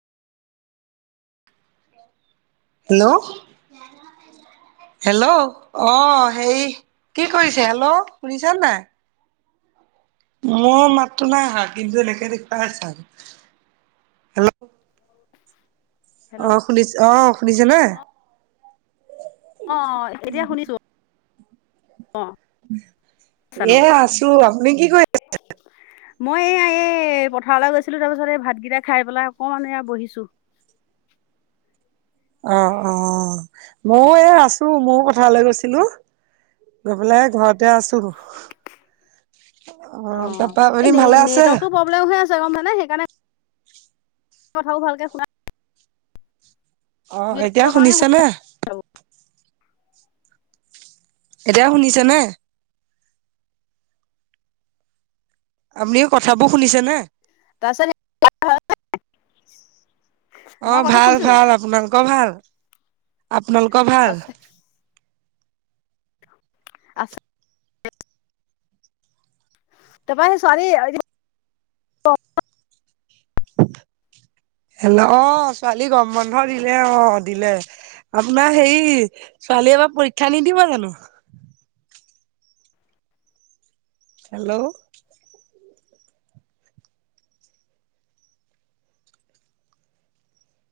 Hello! Hello, অঁ', -হেৰি কি কৰিছে? হেল্ল', শুনিছে নাই? মোৰ মাতটো নাই আহা কিন্তু এনেকে দেখুৱাই আছা। হেল্ল'! [unintelligible] অ শুনিছে, অ শুনিছে নে? অ অ এতিয়া শুনিছোঁ। অ। চানো এ, আছোঁ। আপুনি কি কৰি আছে? মই এইয়া এ পথাৰলৈ গৈছিলো। তাৰপিছত এই ভাতকেইটা খাই পেলাই অকমান এয়া বহিছো। অ', অ', ময়ো এ আছোঁ মও পথাৰলৈ গৈছিলোঁ। গৈ পেলাই ঘৰতে আছোঁ, অ', অ তাৰপৰা এই আপুনি নে ভালে আছে? নেটৱৰ্কটো হৈ আছে গম পাওঁ নে সেইকাৰণে কথাবোৰ ভালকে শুনা অ, এতিয়া নেটৱৰ্কৰ কাৰণে শুনিছে নে? এতিয়া শুনিছে নে? আমিও কথাবো শুনিছে নে? [inaudible] অ মই কথাও ভাল শুনিছো ভাল, আপোনালোকৰ ভাল? আপোনালোকৰ ভাল? আছো। তা পা সেই ছোৱালী হেল্ল'। অহ, ছোৱালী গৰম বন্ধ দিলে অহ, দিলে। আপোনাৰ হেৰি, ছোৱালীয়ে এবাৰ পৰীক্ষা নিদিব জানো? হেল্ল'!